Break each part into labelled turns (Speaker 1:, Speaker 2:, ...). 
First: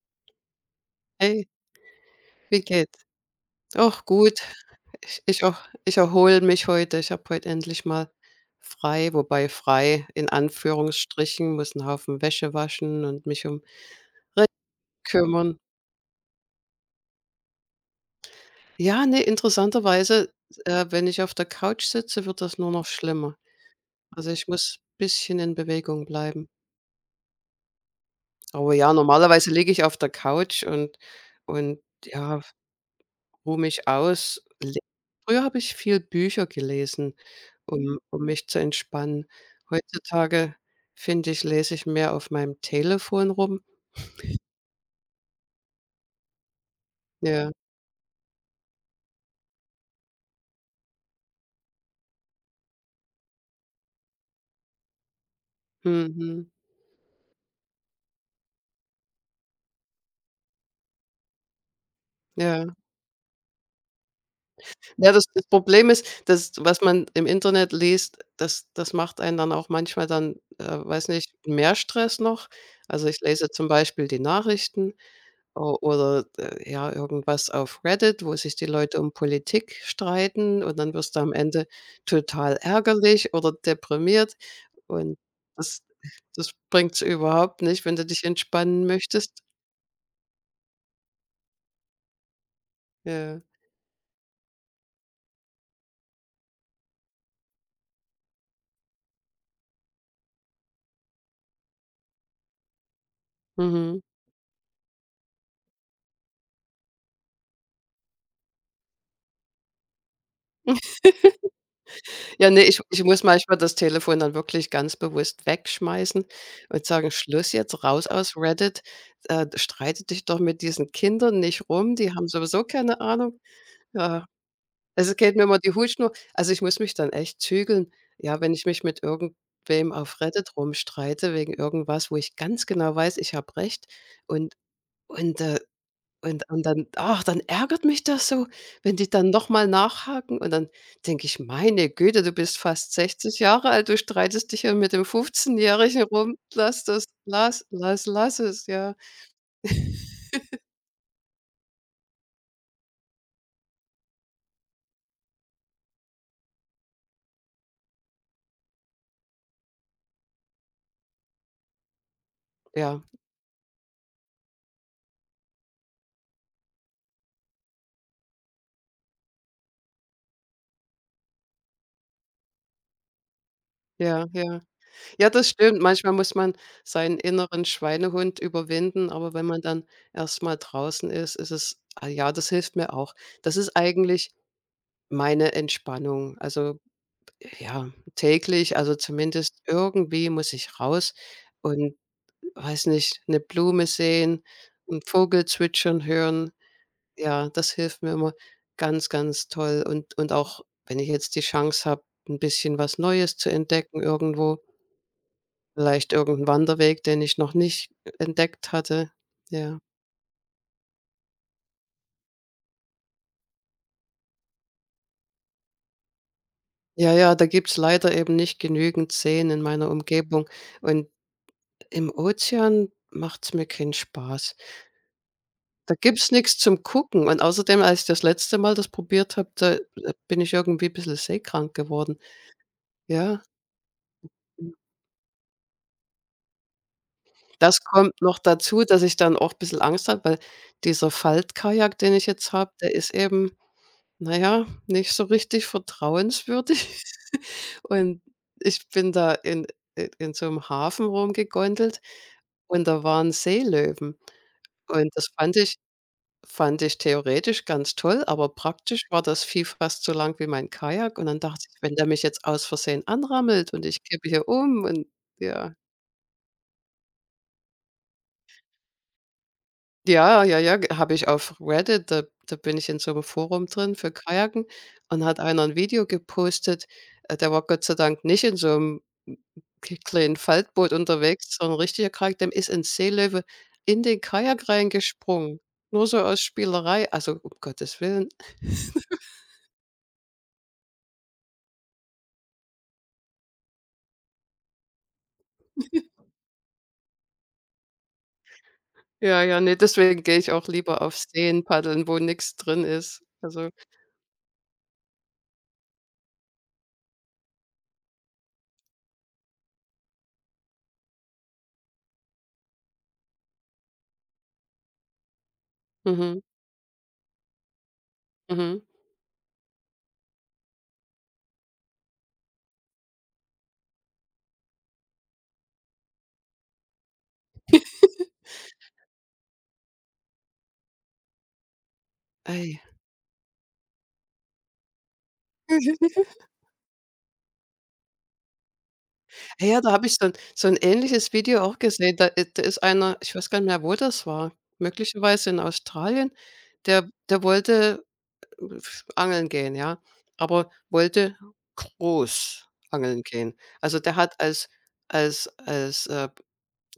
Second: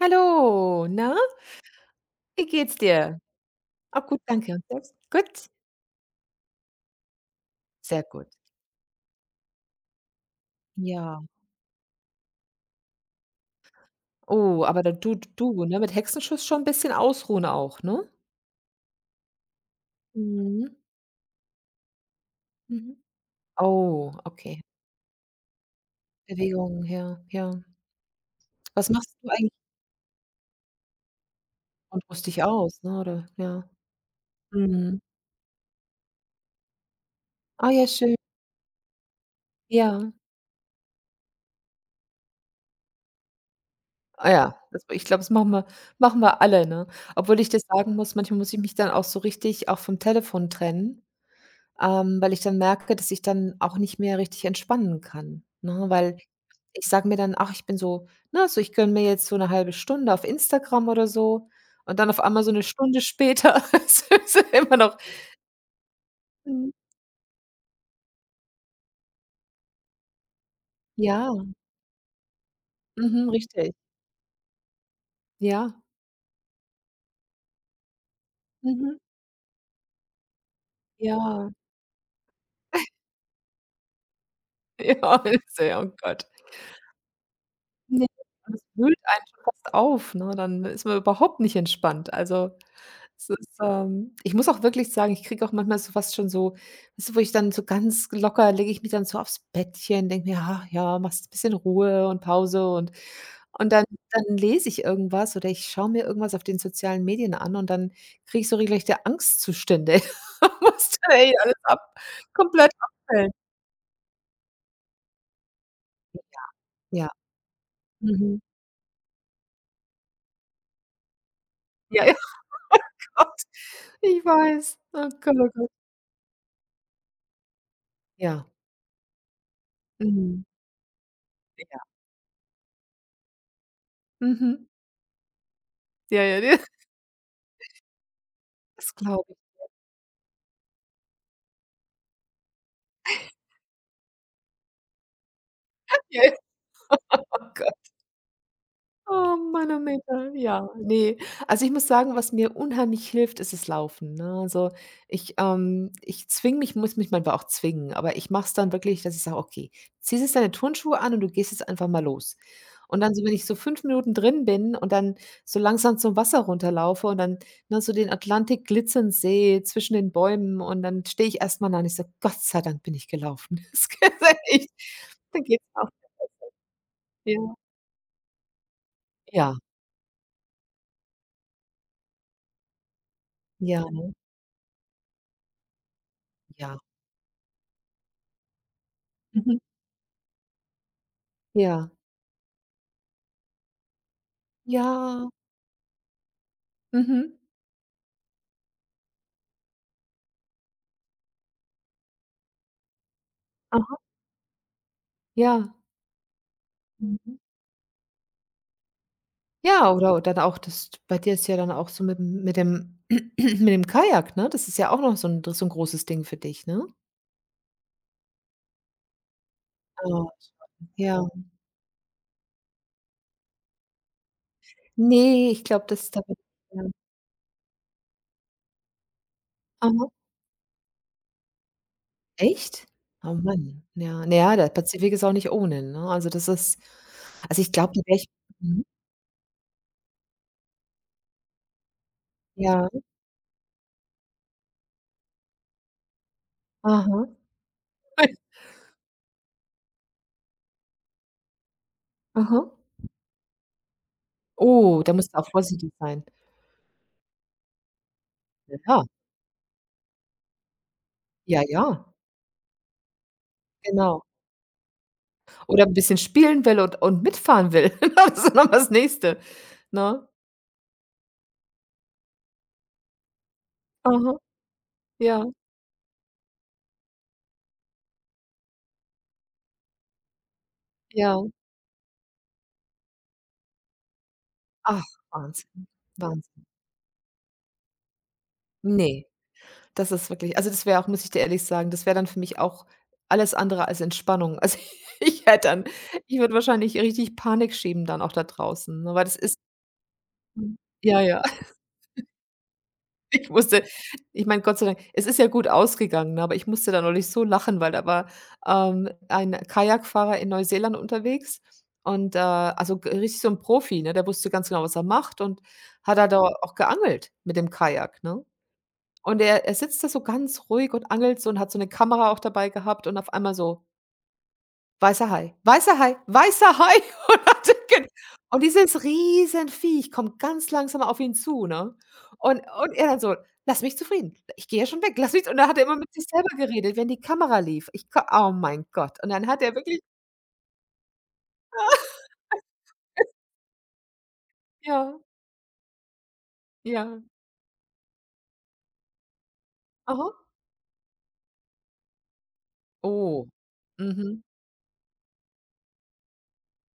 Speaker 1: Hallo, na,
Speaker 2: Hey,
Speaker 1: wie
Speaker 2: wie
Speaker 1: geht's
Speaker 2: geht's?
Speaker 1: dir?
Speaker 2: Auch
Speaker 1: Auch gut,
Speaker 2: gut.
Speaker 1: danke. Und selbst?
Speaker 2: Ich ich
Speaker 1: Gut?
Speaker 2: auch ich erhole mich heute. Ich habe heute endlich
Speaker 1: Sehr
Speaker 2: mal
Speaker 1: gut.
Speaker 2: frei, wobei frei in
Speaker 1: Ja.
Speaker 2: Anführungsstrichen, muss 'n Haufen Wäsche waschen und mich um
Speaker 1: Oh, aber da du
Speaker 2: kümmern.
Speaker 1: du, ne, mit Hexenschuss schon 'n bisschen ausruhen auch, ne?
Speaker 2: Ja, ne, interessanterweise,
Speaker 1: Mhm,
Speaker 2: wenn ich auf der Couch sitze, wird das nur noch
Speaker 1: mhm.
Speaker 2: schlimmer.
Speaker 1: Oh,
Speaker 2: Also, ich
Speaker 1: okay.
Speaker 2: muss ein bisschen in Bewegung bleiben.
Speaker 1: Bewegung, ja, ja.
Speaker 2: Aber
Speaker 1: Was
Speaker 2: ja,
Speaker 1: machst du
Speaker 2: normalerweise
Speaker 1: eigentlich
Speaker 2: liege ich auf der Couch und
Speaker 1: und ruhst
Speaker 2: ja,
Speaker 1: dich aus, ne, oder?
Speaker 2: ruhe
Speaker 1: Ja.
Speaker 2: mich aus. Le
Speaker 1: Mhm.
Speaker 2: früher habe ich viel Bücher gelesen,
Speaker 1: Ah ja,
Speaker 2: um
Speaker 1: schön.
Speaker 2: um mich zu entspannen.
Speaker 1: Ja.
Speaker 2: Heutzutage, finde ich, lese ich mehr auf meinem Telefon rum.
Speaker 1: Ah ja, das ich glaube, das machen wir alle, ne? Obwohl ich
Speaker 2: Ja,
Speaker 1: dir sagen muss, manchmal muss ich mich dann auch so richtig auch vom Telefon trennen. Weil ich dann merke, dass ich dann auch nicht mehr richtig entspannen kann, ne? Weil
Speaker 2: mhm,
Speaker 1: ich sage mir dann: „Ach, ich bin so", ne, so ich gönne mir jetzt so eine halbe Stunde auf Instagram oder so, und dann auf einmal so eine
Speaker 2: ja.
Speaker 1: Stunde später ist es immer noch
Speaker 2: Ja, das Problem ist, dass
Speaker 1: mhm,
Speaker 2: was man im Internet liest, das macht einen dann auch manchmal dann, weiß nicht,
Speaker 1: ja,
Speaker 2: mehr Stress noch. Also, ich
Speaker 1: mhm,
Speaker 2: lese zum
Speaker 1: richtig.
Speaker 2: Beispiel die Nachrichten. O
Speaker 1: Ja,
Speaker 2: oder, ja, irgendwas auf Reddit, wo sich die
Speaker 1: mhm,
Speaker 2: Leute um Politik streiten, und dann wirst du am
Speaker 1: ja,
Speaker 2: Ende total ärgerlich oder deprimiert, und
Speaker 1: ja, sehr,
Speaker 2: das
Speaker 1: oh Gott.
Speaker 2: das bringt's überhaupt nicht, wenn du
Speaker 1: Ne,
Speaker 2: dich
Speaker 1: und es
Speaker 2: entspannen
Speaker 1: wühlt einen
Speaker 2: möchtest.
Speaker 1: schon fast auf, ne? Dann ist man überhaupt nicht entspannt. Also, es
Speaker 2: Ja.
Speaker 1: ist, ich muss auch wirklich sagen, ich kriege auch manchmal so fast schon so, weißt du, wo ich dann so ganz locker lege ich mich dann so aufs Bettchen, denke mir: „Ach ja, machst ein bisschen Ruhe und Pause", und und dann
Speaker 2: Mhm.
Speaker 1: dann lese ich irgendwas oder ich schaue mir irgendwas auf den sozialen Medien an und dann kriege ich so regelrechte Angstzustände. Muss dann echt alles ab
Speaker 2: Ja, nee,
Speaker 1: komplett
Speaker 2: ich muss
Speaker 1: abfällt.
Speaker 2: manchmal das Telefon dann wirklich ganz bewusst wegschmeißen und sagen:
Speaker 1: Ja.
Speaker 2: „Schluss jetzt, raus aus
Speaker 1: Mhm.
Speaker 2: Reddit. Streite dich doch mit diesen Kindern nicht rum,
Speaker 1: Ja,
Speaker 2: die
Speaker 1: ja.
Speaker 2: haben sowieso
Speaker 1: Oh
Speaker 2: keine Ahnung.“
Speaker 1: Gott. Ich
Speaker 2: Ja.
Speaker 1: weiß. Oh
Speaker 2: Also, es
Speaker 1: Gott,
Speaker 2: geht mir
Speaker 1: oh
Speaker 2: immer
Speaker 1: Gott.
Speaker 2: die Hutschnur, also, ich muss mich dann echt zügeln. Ja,
Speaker 1: Ja.
Speaker 2: wenn ich mich mit irgendwem auf
Speaker 1: Mhm.
Speaker 2: Reddit rumstreite wegen
Speaker 1: Ja.
Speaker 2: irgendwas, wo ich ganz genau weiß, ich habe recht, und
Speaker 1: Mhm.
Speaker 2: und, äh,
Speaker 1: Ja, ja,
Speaker 2: und dann, ach, dann ärgert mich das so,
Speaker 1: das
Speaker 2: wenn die
Speaker 1: glaube
Speaker 2: dann
Speaker 1: ich.
Speaker 2: noch mal nachhaken, und dann denke ich: „Meine Güte, du bist fast 60 Jahre alt, du streitest dich hier mit dem 15-jährigen
Speaker 1: Ja, ja.
Speaker 2: rum. Lass das,
Speaker 1: Oh
Speaker 2: lass
Speaker 1: Gott.
Speaker 2: lass lass es“, ja.
Speaker 1: Oh, Manometer, ja, ne. Also, ich muss sagen, was mir unheimlich hilft, ist das Laufen, ne? Also, ich, ich zwinge mich muss mich manchmal auch zwingen, aber ich mache es dann wirklich, dass ich sage: „Okay, ziehst jetzt deine Turnschuhe an und du gehst jetzt einfach mal los." Und
Speaker 2: Ja,
Speaker 1: dann so, wenn ich so 5 Minuten drin bin und dann so langsam zum Wasser runterlaufe und dann, ne, so den Atlantik glitzern sehe zwischen den Bäumen und dann stehe ich erst mal da und ich sage: „Gott sei Dank bin ich gelaufen." Das
Speaker 2: ja,
Speaker 1: ist
Speaker 2: ja.
Speaker 1: echt,
Speaker 2: Ja,
Speaker 1: dann
Speaker 2: das
Speaker 1: geht's
Speaker 2: stimmt.
Speaker 1: auch.
Speaker 2: Manchmal muss man seinen
Speaker 1: Ja.
Speaker 2: inneren Schweinehund überwinden, aber wenn
Speaker 1: Ja,
Speaker 2: man dann erst mal draußen ist, ist es, ah ja, das hilft mir auch. Das ist
Speaker 1: ja,
Speaker 2: eigentlich meine Entspannung.
Speaker 1: ja.
Speaker 2: Also, ja, täglich, also zumindest
Speaker 1: Mhm.
Speaker 2: irgendwie muss ich raus
Speaker 1: Ja.
Speaker 2: und weiß nicht, eine Blume sehen, einen
Speaker 1: Ja,
Speaker 2: Vogel zwitschern hören.
Speaker 1: mhm.
Speaker 2: Ja, das hilft mir immer ganz, ganz toll und auch, wenn ich jetzt die Chance habe, ein bisschen was Neues zu
Speaker 1: Aha.
Speaker 2: entdecken irgendwo.
Speaker 1: Ja.
Speaker 2: Vielleicht irgend Wanderweg, den ich
Speaker 1: Mhm.
Speaker 2: noch nicht entdeckt hatte. Ja.
Speaker 1: Ja, oder dann auch das bei dir ist ja dann auch so mit'm mit dem mit dem Kajak, ne? Das ist ja auch noch so 'n großes Ding für dich, ne?
Speaker 2: Ja, ja, da gibt's leider eben nicht genügend Seen in meiner
Speaker 1: Oh,
Speaker 2: Umgebung, und
Speaker 1: ja.
Speaker 2: im Ozean macht's mir keinen Spaß.
Speaker 1: Ne, ich glaube,
Speaker 2: Da
Speaker 1: das da
Speaker 2: gibt's
Speaker 1: bin
Speaker 2: nichts zum
Speaker 1: ja.
Speaker 2: Gucken, und außerdem, als ich das letzte Mal das probiert habe, da,
Speaker 1: Aha.
Speaker 2: bin ich irgendwie bissel seekrank geworden.
Speaker 1: Echt? Oh
Speaker 2: Ja,
Speaker 1: Mann. Ja. Na ja, der
Speaker 2: hm.
Speaker 1: Pazifik ist auch nicht ohne, ne? Also, das ist also, ich
Speaker 2: Das
Speaker 1: glaube, da wäre
Speaker 2: kommt
Speaker 1: ich
Speaker 2: noch dazu,
Speaker 1: mhm.
Speaker 2: dass ich dann auch bissel Angst habe, weil dieser Faltkajak, den ich jetzt habe,
Speaker 1: Ja.
Speaker 2: der ist eben, naja, nicht so richtig vertrauenswürdig.
Speaker 1: Aha.
Speaker 2: Und ich bin da in i in so einem Hafen rumgegondelt,
Speaker 1: Aha.
Speaker 2: und da waren Seelöwen.
Speaker 1: Oh,
Speaker 2: Und
Speaker 1: da
Speaker 2: das
Speaker 1: musst du auch
Speaker 2: fand ich,
Speaker 1: vorsichtig sein.
Speaker 2: fand ich theoretisch ganz toll, aber praktisch
Speaker 1: Ja,
Speaker 2: war das Vieh fast so lang wie mein Kajak. Und dann dachte
Speaker 1: ja,
Speaker 2: ich:
Speaker 1: ja,
Speaker 2: „Wenn der mich jetzt aus Versehen anrammelt und ich
Speaker 1: genau.
Speaker 2: kippe hier um“, und ja.
Speaker 1: Oder 'n bisschen spielen will und mitfahren will. Das ist noch das Nächste, ne?
Speaker 2: Ja, ja, ja, habe ich auf Reddit, da bin ich in so einem Forum drin für
Speaker 1: Mhm.
Speaker 2: Kajaken, und hat
Speaker 1: Ja,
Speaker 2: einer ein Video gepostet. Der war Gott sei Dank nicht in so einem k kleinen Faltboot
Speaker 1: ja.
Speaker 2: unterwegs, sondern ein richtiger Kajak. Dem ist 'n Seelöwe in den Kajak
Speaker 1: Ach,
Speaker 2: reingesprungen,
Speaker 1: Wahnsinn,
Speaker 2: nur so aus
Speaker 1: Wahnsinn.
Speaker 2: Spielerei. Also, um Gottes Willen.
Speaker 1: Ne, das ist wirklich, also, das wäre auch, muss ich dir ehrlich sagen, das wäre dann für mich auch alles andere als Entspannung. Also, ich hätte dann ich würde wahrscheinlich richtig Panik schieben dann auch da draußen, ne, weil das
Speaker 2: Ja,
Speaker 1: ist
Speaker 2: ja, nee. Deswegen gehe ich auch
Speaker 1: mhm,
Speaker 2: lieber auf
Speaker 1: ja, ja.
Speaker 2: Seen paddeln, wo nichts drin ist.
Speaker 1: Ich
Speaker 2: Also
Speaker 1: musste ich meine, Gott sei Dank es ist ja gut ausgegangen, ne, aber ich musste da neulich so lachen, weil da war, ein Kajakfahrer in Neuseeland unterwegs, und, also g richtig so 'n Profi, ne? Der wusste ganz genau, was er macht, und hat da
Speaker 2: mhm,
Speaker 1: auch geangelt mit dem Kajak, ne?
Speaker 2: mhm.
Speaker 1: Und er sitzt da so ganz ruhig und angelt so und hat so 'ne Kamera auch dabei gehabt, und auf einmal so: Weißer Hai, weißer Hai, weißer Hai. Und dann denke und dieses Riesenviech kommt ganz langsam auf ihn zu, ne? Und
Speaker 2: Ei.
Speaker 1: und er dann so: „Lass mich zufrieden. Ich gehe ja schon weg. Lass mich", und dann hat er immer mit sich selber geredet, wenn die Kamera lief. Ich ko oh mein Gott. Und dann hat
Speaker 2: Hey,
Speaker 1: er
Speaker 2: ja, da
Speaker 1: wirklich
Speaker 2: habe ich so 'n ähnliches Video auch gesehen. Da i da ist einer, ich weiß gar nicht mehr, wo das war,
Speaker 1: ja,
Speaker 2: möglicherweise in Australien, der
Speaker 1: ja,
Speaker 2: der wollte f angeln gehen, ja,
Speaker 1: aha.
Speaker 2: aber wollte groß angeln
Speaker 1: Oh.
Speaker 2: gehen. Also, der hat
Speaker 1: Mhm.
Speaker 2: als als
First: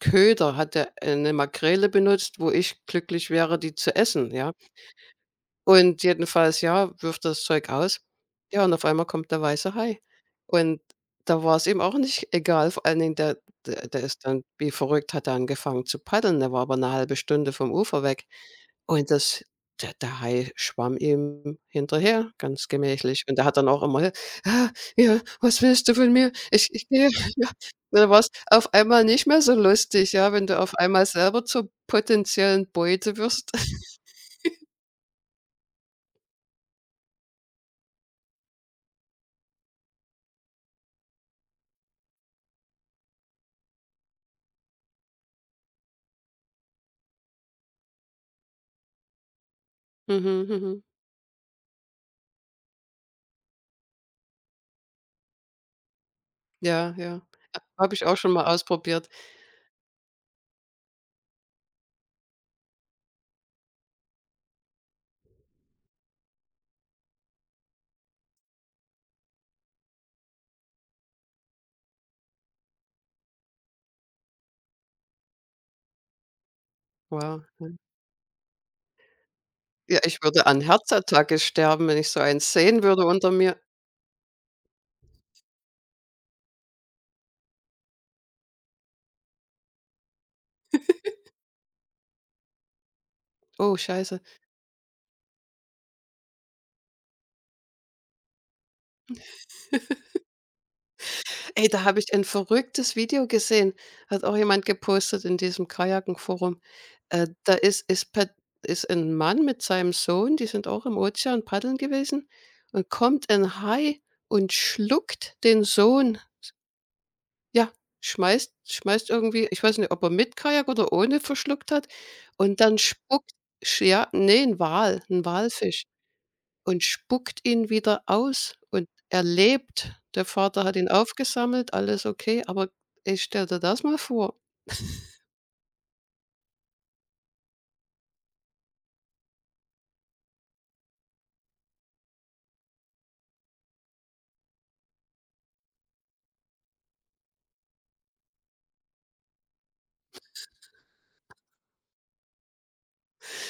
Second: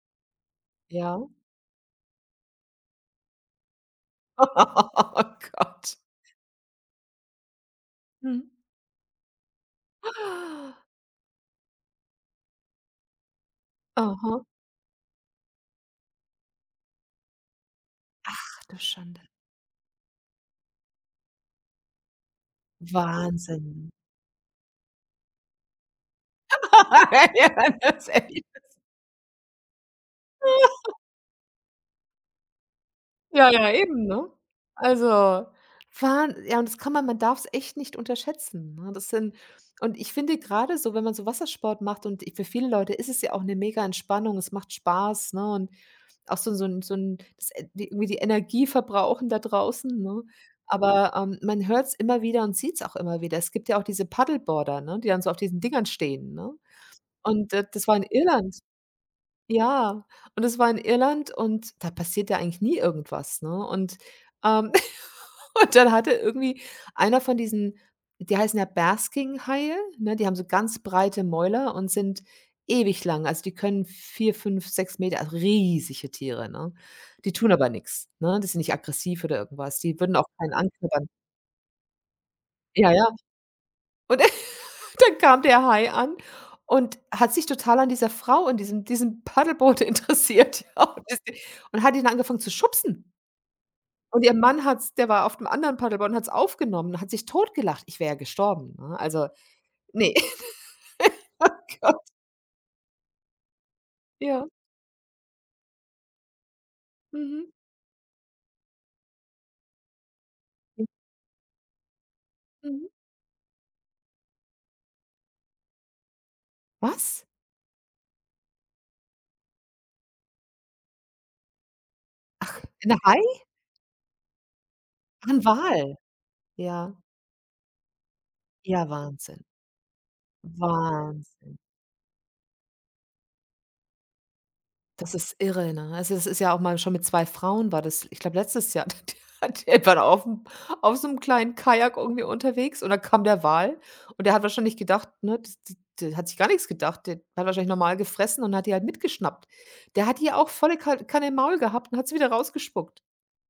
Speaker 2: Köder hat der
Speaker 1: Ja.
Speaker 2: eine Makrele benutzt, wo ich glücklich wäre, die zu essen, ja.
Speaker 1: Oh Gott.
Speaker 2: Und jedenfalls, ja, wirft das Zeug aus.
Speaker 1: Mhm.
Speaker 2: Ja, und auf einmal kommt der weiße Hai. Und da war es ihm auch nicht egal. Vor allen Dingen, der ist dann
Speaker 1: Aha.
Speaker 2: wie verrückt, hat er angefangen zu paddeln. Der war aber eine halbe Stunde vom Ufer weg.
Speaker 1: Ach du
Speaker 2: Und
Speaker 1: Schande.
Speaker 2: das, der Hai schwamm ihm hinterher, ganz gemächlich. Und der hat dann auch
Speaker 1: Wahnsinn.
Speaker 2: immer: „Ah, ja, was willst du von mir? Ich gehe.“
Speaker 1: Ja, das
Speaker 2: Dann
Speaker 1: ist
Speaker 2: war's
Speaker 1: echt.
Speaker 2: auf einmal nicht mehr so lustig, ja, wenn du auf einmal selber zur potenziellen Beute
Speaker 1: Ja,
Speaker 2: wirst.
Speaker 1: ja, eben, ne? Also, Wahn ja, und das kann man darf's echt nicht unterschätzen, ne? Das sind und ich finde grade so, wenn man so Wassersport macht und i für viele Leute ist es ja auch 'ne mega Entspannung, es macht Spaß, ne? Und auch so 'n das e die irgendwie die Energie verbrauchen da draußen, ne?
Speaker 2: Mhm, mhm.
Speaker 1: Aber, man hört's immer wieder und sieht's auch immer wieder. Es gibt ja auch diese Paddleboarder, ne, die dann so auf diesen Dingern stehen, ne?
Speaker 2: Ja, ja.
Speaker 1: Und, das
Speaker 2: Habe
Speaker 1: war
Speaker 2: ich
Speaker 1: in
Speaker 2: auch schon mal
Speaker 1: Irland,
Speaker 2: ausprobiert.
Speaker 1: ja, und es war in Irland und da passiert ja eigentlich nie irgendwas, ne? Und, ähm, und dann hatte irgendwie einer von diesen die heißen ja Basking-Haie, ne? Die haben so ganz breite Mäuler und sind ewig lang. Also, die können 4, 5, 6 Meter, also, riesige Tiere, ne? Die
Speaker 2: Wow.
Speaker 1: tun aber nichts, ne? Die sind nicht aggressiv oder irgendwas. Die
Speaker 2: Ja,
Speaker 1: würden
Speaker 2: ich
Speaker 1: auch
Speaker 2: würde
Speaker 1: keinen
Speaker 2: an
Speaker 1: anknabbern.
Speaker 2: Herzattacke sterben, wenn ich so eins sehen
Speaker 1: Ja,
Speaker 2: würde
Speaker 1: ja.
Speaker 2: unter mir.
Speaker 1: Und dann kam der Hai an und hat sich total an dieser Frau in diesem Paddelboot interessiert, ja, und ist und hat ihn angefangen zu schubsen.
Speaker 2: Oh, scheiße.
Speaker 1: Und ihr Mann hat's, der war auf dem anderen Paddelboot und hat es aufgenommen, hat sich totgelacht. Ich wäre ja gestorben, ne? Also, nee. Oh
Speaker 2: Ey, da
Speaker 1: Gott,
Speaker 2: habe ich ein verrücktes Video gesehen. Hat auch
Speaker 1: ja.
Speaker 2: jemand gepostet in diesem Kajakenforum.
Speaker 1: Mhm.
Speaker 2: Da ist ist pad ist ein Mann mit seinem Sohn, die sind auch im Ozean paddeln gewesen,
Speaker 1: Mhm.
Speaker 2: und kommt ein Hai und schluckt den Sohn.
Speaker 1: Was?
Speaker 2: Ja, schmeißt irgendwie, ich weiß nicht, ob er mit Kajak oder ohne verschluckt hat, und dann
Speaker 1: Ein Hai?
Speaker 2: spuckt sch ja, ne, 'n Wal, ein
Speaker 1: Ein
Speaker 2: Walfisch,
Speaker 1: Wal.
Speaker 2: und
Speaker 1: Ja.
Speaker 2: spuckt ihn wieder aus,
Speaker 1: Ja,
Speaker 2: und er
Speaker 1: Wahnsinn.
Speaker 2: lebt. Der Vater hat ihn
Speaker 1: Wahnsinn.
Speaker 2: aufgesammelt, alles okay, aber ich stell dir das mal vor.
Speaker 1: Das ist irre, ne? Also, das ist ja auch mal schon mit 2 Frauen war das, ich glaube, letztes Jahr, die die waren auf so einem kleinen Kajak irgendwie unterwegs, und dann kam der Wal, und der hat wahrscheinlich gedacht, ne, d d der hat sich gar nichts gedacht. Der hat wahrscheinlich normal gefressen und hat die halt mitgeschnappt. Der hat die auch volle Ka Kanne im Maul gehabt und hat sie wieder rausgespuckt.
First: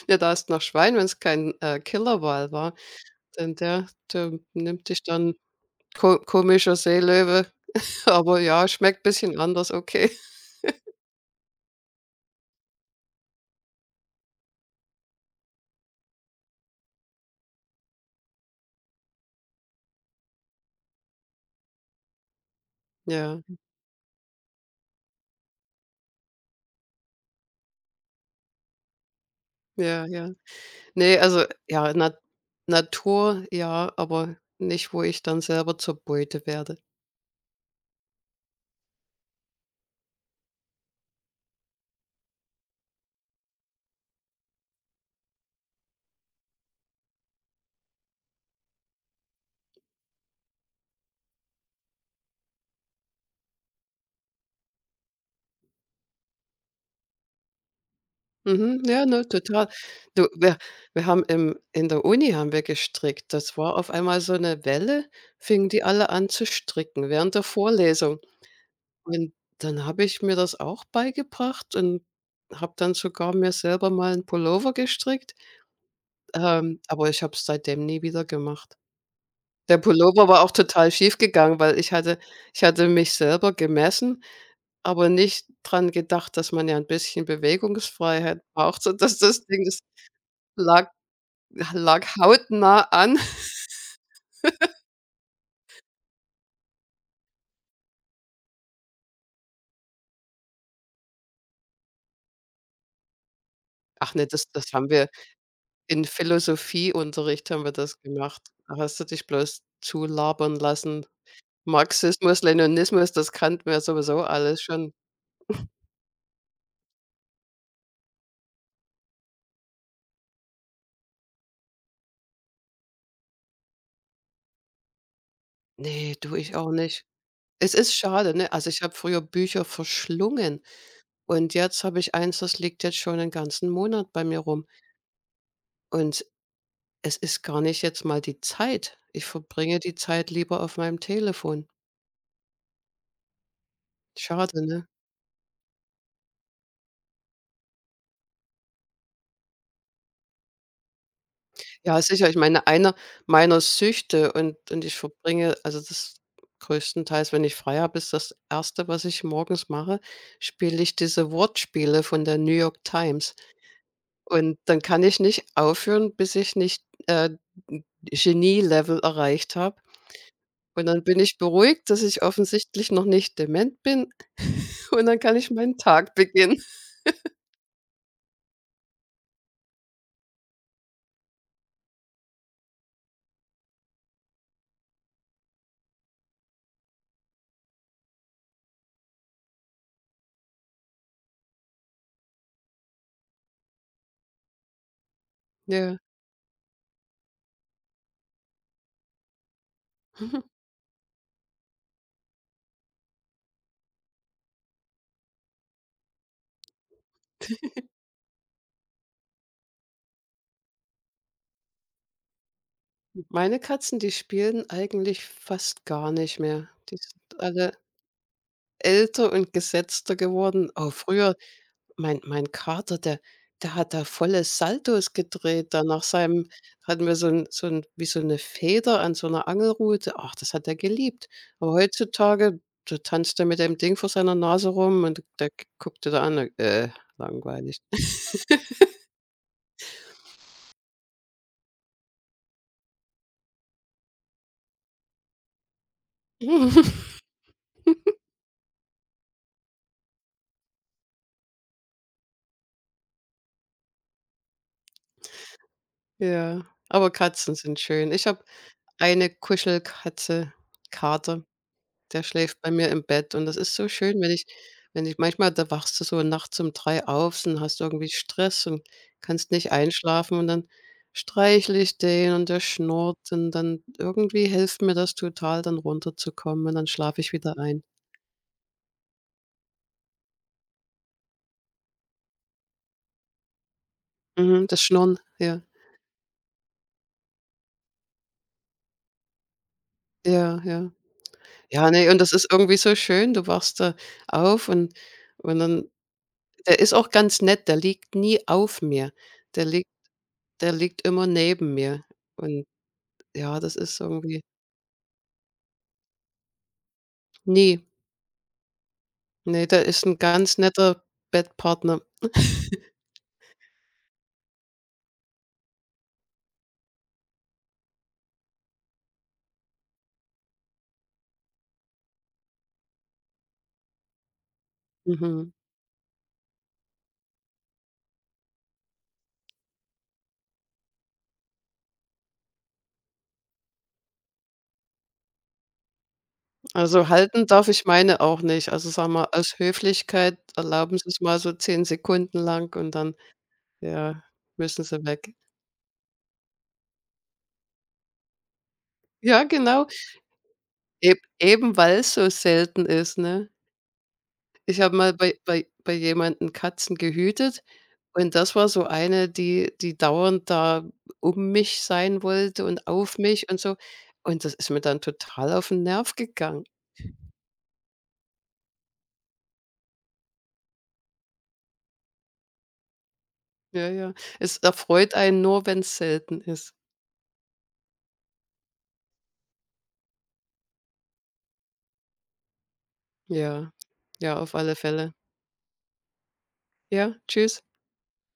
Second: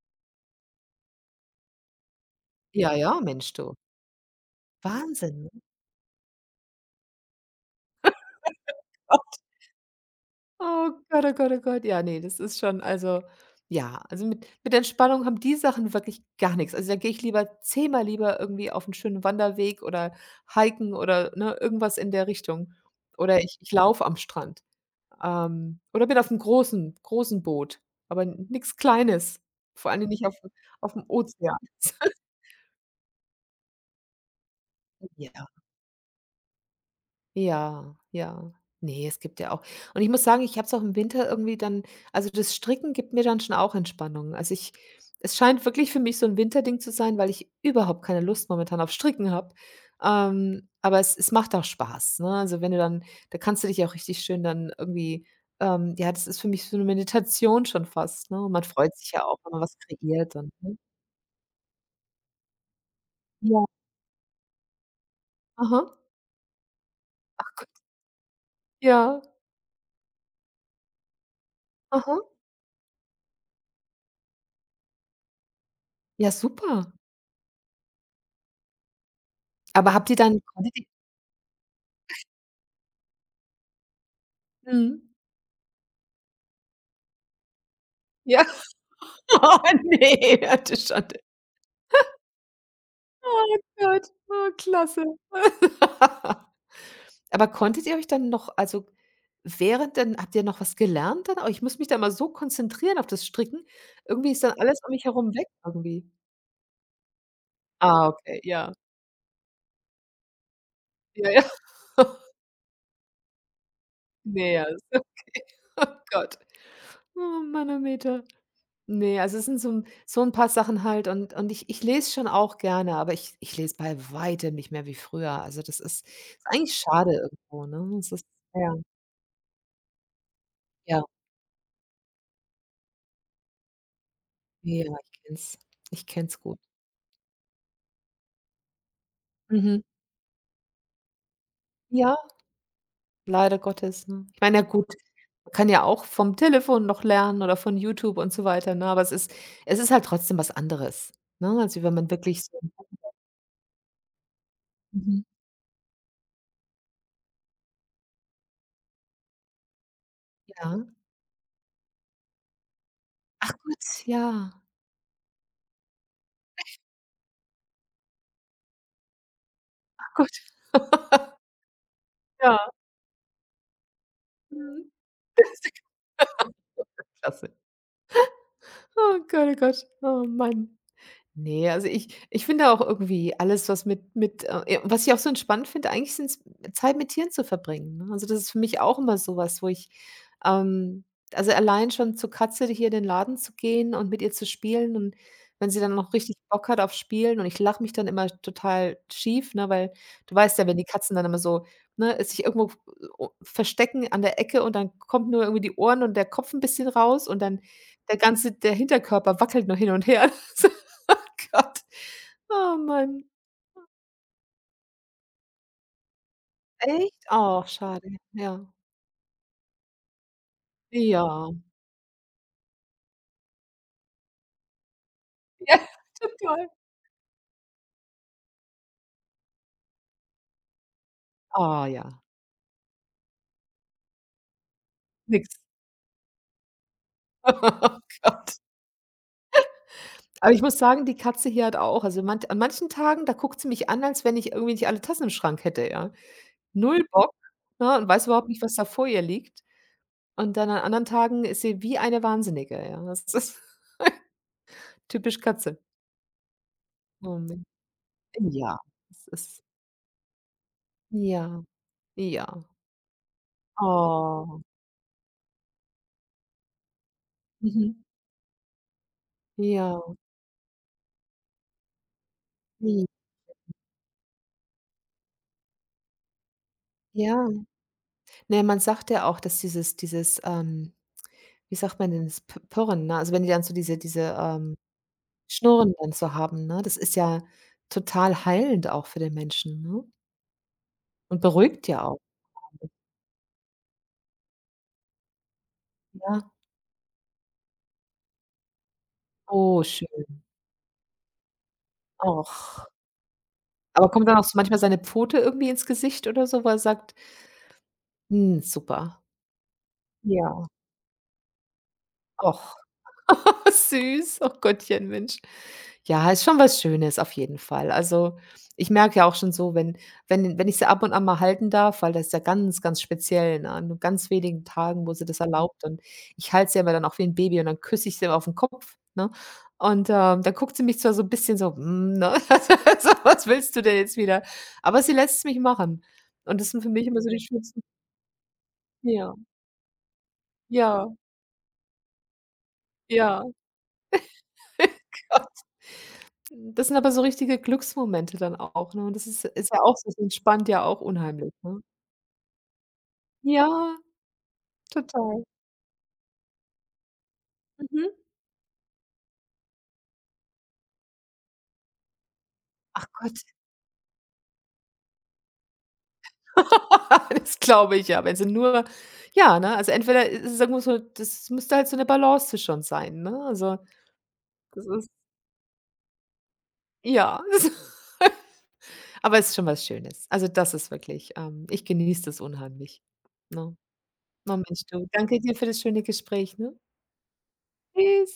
Speaker 2: Ja, da ist noch Schwein, wenn es kein, Killerwal war,
Speaker 1: Ja, ja, Mensch,
Speaker 2: denn
Speaker 1: du.
Speaker 2: der nimmt dich dann,
Speaker 1: Wahnsinn, ne?
Speaker 2: ko komischer Seelöwe, aber ja, schmeckt ein bisschen anders, okay.
Speaker 1: Oh Gott, oh Gott, oh Gott. Ja, nee, das ist schon also, ja, also mit Entspannung haben die Sachen wirklich gar nichts. Also, da gehe ich lieber zehnmal lieber irgendwie auf einen schönen Wanderweg oder hiken oder, ne, irgendwas in der Richtung. Oder
Speaker 2: Ja,
Speaker 1: ich laufe am Strand, oder bin auf einem großen Boot, aber nichts Kleines, vor
Speaker 2: ja,
Speaker 1: allem nicht
Speaker 2: ja.
Speaker 1: auf dem
Speaker 2: Ne, also
Speaker 1: Ozean.
Speaker 2: ja, Natur ja, aber nicht, wo ich
Speaker 1: Ja.
Speaker 2: dann selber zur Beute werde.
Speaker 1: Ja, ja. Nee, es gibt ja auch und ich muss sagen, ich habe es auch im Winter irgendwie dann also, das Stricken gibt mir dann schon auch Entspannung. Also, ich es scheint wirklich für mich so ein Winterding zu sein, weil ich überhaupt keine Lust momentan auf Stricken habe. Aber es macht auch Spaß, ne? Also, wenn du dann da kannst du dich ja auch richtig schön dann irgendwie ja, das ist für mich so eine Meditation schon fast, ne? Und man
Speaker 2: Mhm,
Speaker 1: freut
Speaker 2: ja,
Speaker 1: sich ja
Speaker 2: ne,
Speaker 1: auch, wenn man
Speaker 2: total.
Speaker 1: was
Speaker 2: Du,
Speaker 1: kreiert und,
Speaker 2: wir
Speaker 1: ne?
Speaker 2: wir haben im in der Uni haben wir gestrickt. Das
Speaker 1: Ja,
Speaker 2: war auf einmal so eine Welle, fingen die
Speaker 1: aha.
Speaker 2: alle an zu stricken während der
Speaker 1: Ach Gott,
Speaker 2: Vorlesung.
Speaker 1: ja,
Speaker 2: Und dann habe ich mir das auch beigebracht und
Speaker 1: aha.
Speaker 2: habe dann sogar mir selber mal einen Pullover gestrickt,
Speaker 1: Ja, super.
Speaker 2: aber ich habe es seitdem nie wieder gemacht. Der
Speaker 1: Aber habt ihr
Speaker 2: Pullover
Speaker 1: dann
Speaker 2: war auch
Speaker 1: konntet ihr
Speaker 2: total schief gegangen, weil ich hatte mich selber gemessen,
Speaker 1: mhm,
Speaker 2: aber nicht dran gedacht, dass man ja ein bisschen Bewegungsfreiheit
Speaker 1: ja.
Speaker 2: braucht, so dass das
Speaker 1: Oh
Speaker 2: Ding, das
Speaker 1: ne, ja, das ist
Speaker 2: lag
Speaker 1: Schande.
Speaker 2: lag hautnah an.
Speaker 1: Gott, oh klasse. Aber konntet ihr euch dann noch, also, während dann habt ihr noch was gelernt dann? Oh, ich muss mich da immer so konzentrieren auf das Stricken.
Speaker 2: Ach ne,
Speaker 1: Irgendwie ist
Speaker 2: das
Speaker 1: dann
Speaker 2: das
Speaker 1: alles
Speaker 2: haben
Speaker 1: um mich
Speaker 2: wir
Speaker 1: herum weg
Speaker 2: in
Speaker 1: irgendwie.
Speaker 2: Philosophieunterricht haben wir das
Speaker 1: Ah, okay,
Speaker 2: gemacht.
Speaker 1: ja.
Speaker 2: Da hast du dich bloß zulabern lassen.
Speaker 1: Ja, ja.
Speaker 2: Marxismus, Leninismus, das kannten wir sowieso
Speaker 1: Ne,
Speaker 2: alles
Speaker 1: ja.
Speaker 2: schon.
Speaker 1: Oh Gott. Oh Manometer. Ne, also es sind so 'n paar Sachen halt, und ich lese schon auch gerne, aber ich lese bei weitem nicht mehr wie früher. Also, das ist
Speaker 2: Ne, du,
Speaker 1: ist
Speaker 2: ich auch
Speaker 1: eigentlich
Speaker 2: nicht.
Speaker 1: schade irgendwo,
Speaker 2: Es ist
Speaker 1: ne? Es ist
Speaker 2: schade, ne? Also,
Speaker 1: ja,
Speaker 2: ich habe früher Bücher verschlungen,
Speaker 1: ja.
Speaker 2: und jetzt habe ich eins, das liegt jetzt schon 'n ganzen Monat bei mir rum.
Speaker 1: Ja, ich
Speaker 2: Und
Speaker 1: kenn's gut.
Speaker 2: es ist gar nicht jetzt mal die Zeit. Ich verbringe
Speaker 1: Mhm.
Speaker 2: die Zeit lieber auf meinem Telefon.
Speaker 1: Ja, leider Gottes, ne? Ich meine,
Speaker 2: Schade,
Speaker 1: ja
Speaker 2: ne?
Speaker 1: gut, man kann ja auch vom Telefon noch lernen oder von YouTube und so weiter, ne? Aber es ist halt trotzdem was anderes, ne, also wenn
Speaker 2: Ja,
Speaker 1: man
Speaker 2: sicher. Ich
Speaker 1: wirklich so
Speaker 2: meine, eine meiner Süchte, und ich
Speaker 1: mhm,
Speaker 2: verbringe, also, das größtenteils, wenn ich frei habe, ist das erste, was ich morgens mache, spiele
Speaker 1: ja.
Speaker 2: ich diese Wortspiele von der New York Times.
Speaker 1: Ach Gott, ja.
Speaker 2: Und dann kann ich nicht aufhören, bis ich nicht, Genie-Level erreicht habe.
Speaker 1: Ach Gott,
Speaker 2: Und dann bin ich beruhigt, dass ich
Speaker 1: ja.
Speaker 2: offensichtlich noch nicht dement bin,
Speaker 1: Mhm.
Speaker 2: und dann kann ich meinen Tag beginnen.
Speaker 1: Klasse. Oh Gott, oh Gott, oh Mann. Nee, also ich finde auch irgendwie alles, was mit ja, was ich auch so entspannt finde, eigentlich sind es Zeit mit Tieren zu verbringen, ne? Also, das ist für mich auch immer sowas, wo ich, ähm also allein schon zur Katze hier in den Laden zu gehen und mit ihr zu spielen und wenn sie dann
Speaker 2: Ja.
Speaker 1: noch richtig Bock hat auf Spielen und ich lache mich dann immer total schief, ne, weil du weißt ja, wenn die Katzen dann immer so, ne, sich irgendwo v verstecken an der Ecke und dann kommt nur irgendwie die Ohren und der Kopf ein bisschen raus und dann der Hinterkörper wackelt noch hin und her. Oh Gott. Oh Mann.
Speaker 2: Meine Katzen, die spielen eigentlich fast gar nicht mehr. Die
Speaker 1: Echt?
Speaker 2: sind
Speaker 1: Oh,
Speaker 2: alle
Speaker 1: schade. Ja.
Speaker 2: älter und gesetzter geworden. Oh, früher
Speaker 1: Ja.
Speaker 2: mein Kater, der hat da volle Saltos gedreht
Speaker 1: Ja,
Speaker 2: da nach seinem,
Speaker 1: total.
Speaker 2: hatten wir so ein so ein, wie so eine Feder an so einer Angelrute. Ach, das hat er geliebt. Aber
Speaker 1: Ah ja,
Speaker 2: heutzutage, da tanzt er mit dem Ding vor seiner Nase rum, und der
Speaker 1: nix.
Speaker 2: g guckt er da an, langweilig.
Speaker 1: Oh Gott. Aber ich muss sagen, die Katze hier hat auch also, manch an manchen Tagen, da guckt sie mich an, als wenn ich irgendwie nicht alle Tassen im Schrank hätte, ja. Null Bock, ne, und weiß überhaupt nicht, was da vor ihr liegt. Und dann an anderen Tagen ist sie wie eine Wahnsinnige, ja. Das ist typisch Katze.
Speaker 2: Ja, aber
Speaker 1: Oh
Speaker 2: Katzen
Speaker 1: man.
Speaker 2: sind schön. Ich habe
Speaker 1: Ja, es
Speaker 2: eine
Speaker 1: ist
Speaker 2: Kuschelkatze, Kater.
Speaker 1: ja,
Speaker 2: Der schläft
Speaker 1: ja.
Speaker 2: bei mir im Bett, und das ist so schön, wenn ich,
Speaker 1: Oh.
Speaker 2: wenn ich manchmal da, wachst du so nachts um 3 auf und hast
Speaker 1: Mhm.
Speaker 2: irgendwie Stress und kannst nicht
Speaker 1: Ja,
Speaker 2: einschlafen, und dann streichle ich den, und der
Speaker 1: ja.
Speaker 2: schnurrt, und dann irgendwie hilft mir das total, dann runterzukommen, und dann schlafe ich wieder
Speaker 1: Ja,
Speaker 2: ein.
Speaker 1: ne, man sagt ja auch, dass dieses, wie sagt man denn, das P Purren, ne? Also, wenn die dann so diese,
Speaker 2: Mhm, das Schnurren, ja.
Speaker 1: Schnurren dann so haben, ne? Das ist ja total heilend auch für den Menschen, ne?
Speaker 2: Ja, ja.
Speaker 1: Und beruhigt
Speaker 2: Ja,
Speaker 1: ja
Speaker 2: ne,
Speaker 1: auch,
Speaker 2: und das ist irgendwie so schön. Du wachst da auf und dann,
Speaker 1: ja.
Speaker 2: der ist auch ganz nett, der liegt nie auf mir. Der
Speaker 1: Oh,
Speaker 2: liegt
Speaker 1: schön.
Speaker 2: der liegt immer neben mir,
Speaker 1: Och.
Speaker 2: und ja, das ist
Speaker 1: Aber kommt dann
Speaker 2: irgendwie,
Speaker 1: auch so manchmal seine Pfote irgendwie ins Gesicht oder so, wo er sagt:
Speaker 2: ne,
Speaker 1: „Hm, super."
Speaker 2: ne, der ist 'n ganz
Speaker 1: Ja,
Speaker 2: netter Bettpartner.
Speaker 1: och. Süß. Oh Gottchen, Mensch. Ja, ist schon was Schönes auf jeden Fall. Also, ich merke ja auch schon so, wenn wenn ich sie ab und an mal halten darf, weil das ist ja ganz, ganz speziell, ne, an nur ganz wenigen Tagen, wo sie das
Speaker 2: Mhm.
Speaker 1: erlaubt und ich halte sie aber dann auch wie ein Baby und dann küsse ich sie auf den Kopf, ne? Und, dann guckt sie mich zwar so ein bisschen so: „Hm, ne, so was willst du denn jetzt wieder?" Aber sie lässt es mich machen. Und das sind für mich
Speaker 2: Also,
Speaker 1: immer so die
Speaker 2: halten darf
Speaker 1: schönsten
Speaker 2: ich meine auch nicht. Also, sagen wir,
Speaker 1: ja,
Speaker 2: aus Höflichkeit erlauben
Speaker 1: ja,
Speaker 2: sie's mal so 10 Sekunden lang, und dann,
Speaker 1: ja.
Speaker 2: ja, müssen sie weg.
Speaker 1: Das sind aber so richtige Glücksmomente dann auch, ne? Und das
Speaker 2: Ja,
Speaker 1: ist ja
Speaker 2: genau,
Speaker 1: auch so, das entspannt ja auch
Speaker 2: eb
Speaker 1: unheimlich,
Speaker 2: eben
Speaker 1: ne?
Speaker 2: weil's so selten ist, ne?
Speaker 1: Ja,
Speaker 2: Ich habe mal bei
Speaker 1: total.
Speaker 2: bei jemandem Katzen gehütet,
Speaker 1: Mhm.
Speaker 2: und das war so eine, die dauernd da um mich sein wollte und
Speaker 1: Ach
Speaker 2: auf
Speaker 1: Gott,
Speaker 2: mich und so. Und das ist mir dann total auf 'n Nerv gegangen.
Speaker 1: das glaube ich, ja, wenn sie nur ja, ne, also entweder ist es irgendwo so das müsste halt so 'ne Balance schon sein, ne? Also,
Speaker 2: Ja, ja. Es
Speaker 1: das ist
Speaker 2: erfreut einen nur, wenn's selten ist.
Speaker 1: ja. Aber es ist schon was Schönes. Also, das ist wirklich ich genieße das unheimlich,
Speaker 2: Ja,
Speaker 1: ne?
Speaker 2: ja, auf
Speaker 1: Oh
Speaker 2: alle
Speaker 1: Mensch, du,
Speaker 2: Fälle.
Speaker 1: danke dir für das schöne Gespräch, ne?
Speaker 2: Ja, tschüss.
Speaker 1: Tschüss.